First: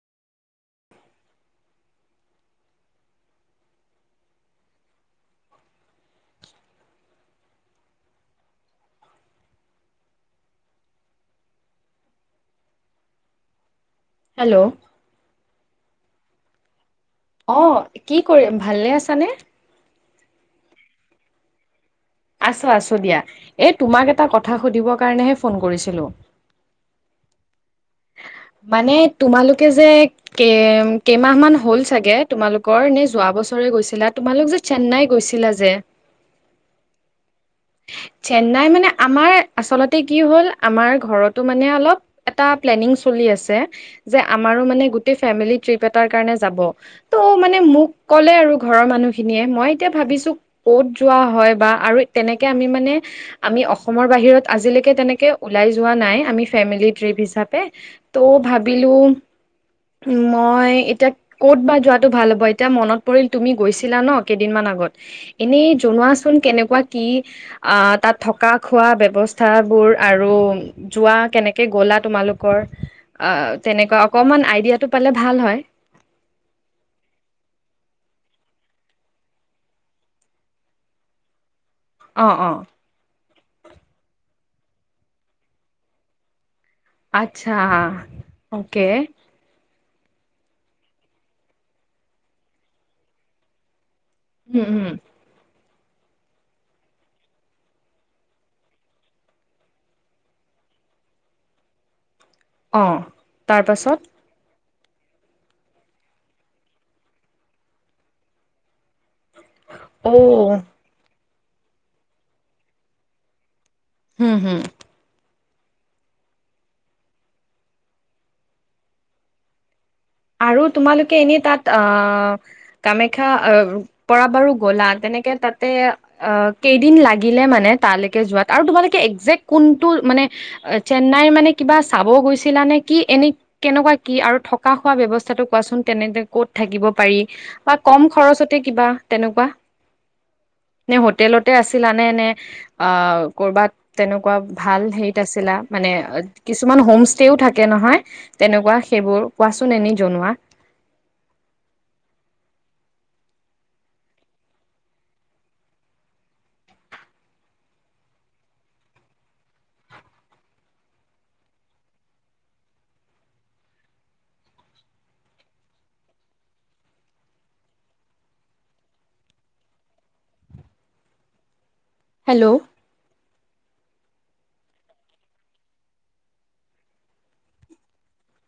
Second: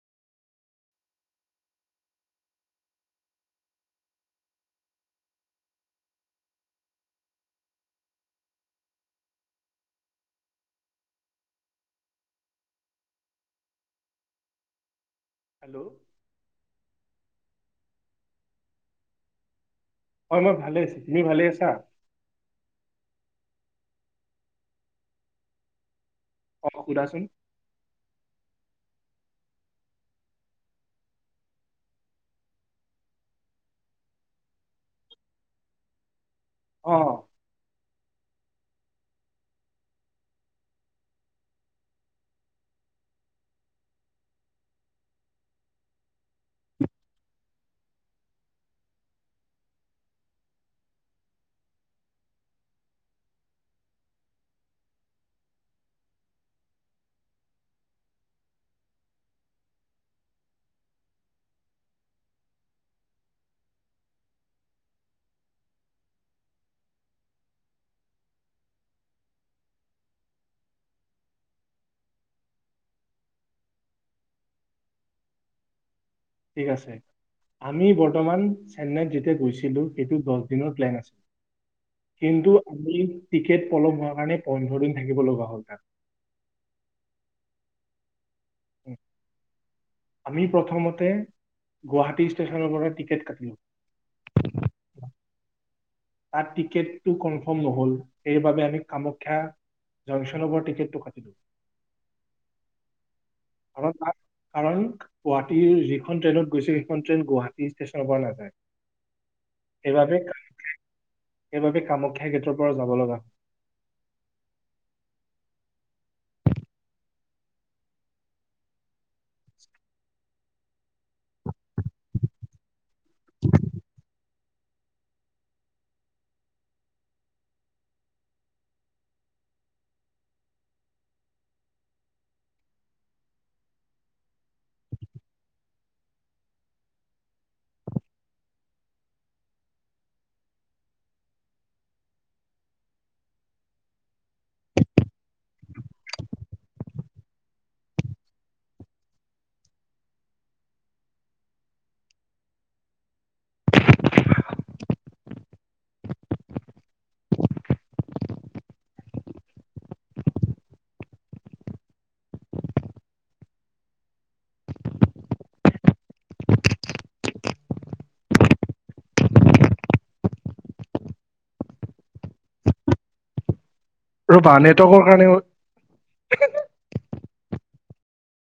[inaudible] Hello. Hello অ', কি কৰি, ভালে আছানে? হয় মই ভালে, তুমি ভালে আছা? আছো, আছো দিয়া এই তোমাক এটা কথা সুধিবৰ কাৰণেহে ফোন কৰিছিলো। অ', খুধাচোন। মানে তোমালোকে যে কে কেইমাহ মান হ'ল চাগে তোমালোকৰ নে যোৱা বছৰে গৈছিলা তোমালোক যে চেন্নাই গৈছিলা যে। অ'। চেন্নাই মানে আমাৰ আচলতে কি হ'ল আমাৰ ঘৰতো মানে অলপ এটা প্লেনিং চলি আছে যে আমাৰো মানে গোটেই ফেমিলি ট্ৰিপ এটাৰ কাৰণে যাব ত' মানে মোক ক'লে আৰু ঘৰৰ মানুহখিনিয়ে মই এতিয়া ভাবিছো ক'ত যোৱা হয় বা আৰু তেনেকে আমি মানে আমি অসমৰ বাহিৰত আজিলৈকে তেনেকে ওলাই যোৱা নাই আমি ফেমিলি ট্ৰিপ হিচাপ ত' ভাবিলো মই এতিয়া কত বা যোৱাটো ভাল হ'ব এতিয়া মনত পৰিল তুমি গৈছিলা ন কেইদিনমান আগত এনেই জনোৱাচোন কেনেকুৱা কি আহ তাত থকা খোৱা ব্যৱস্থা বোৰ আৰু যোৱা কেনেকে গলা তোমালোক কৰা অ তেনেকুৱা অকমান আইডিয়াটো পালে ভাল হয় ঠিক আছে আমি বৰ্তমান চেন্নাইত যেতিয়া গৈছিলো সেইটো দহ দিনৰ প্লেন আছিল অ অ কিন্তু আমি টিকেট পলম হোৱাৰ কাৰণে পোন্ধৰ দিন থাকিব লগা হ'ল তাত আচ্ছা অকে উম। আমি প্ৰথমতে গুৱাহাটী ষ্টেচনৰ পৰা টিকেট কাটিলো উম উম তাত টিকেটটো কনফাৰ্ম নহ'ল সেইবাবে আমি কামাখ্যা জংচনৰ পৰা টিকেটটো কাটিলো অ কাৰণ তাৰপাছত তাত কাৰণ গুৱাহাটীৰ যিখন ট্ৰেইনত গৈছে সেইখন ট্ৰেইন গুৱাহাটী ষ্টেচনৰ পৰা নাযায় সেইবাবে অ সেইবাবে কামাখ্যা গেটৰ পৰা যাব লগা হু হু আৰু তোমালোকে এনে তাত আহ কামাখ্যা পৰা বাৰু গ'লা তেনেকে তাতে অ কেইদিন লাগিলে মানে তালৈকে যোৱাত আৰু তোমালোকে একজেক্ কোনটো মানে চেন্নাইৰ মানে কিবা চাব গৈছিলা নে কি এনে কেনেকুৱা কি আৰু থকা খোৱা ব্যৱস্থাটো কোৱাচোন তেনে ক'ত থাকিব পাৰি বা কম খৰচতে কিবা তেনেকুৱা নে হোটেলতে আছিলা নে নে অ কৰ'বাত তেনেকুৱা ভাল হেৰিত আছিলা মানে কিছুমান হোম ষ্টেও থাকে নহয় তেনেকুৱা সেইবোৰ কোৱাচোন এনেই জনোৱা হেল্ল' ৰবা নেটৱৰ্কৰ কাৰণেও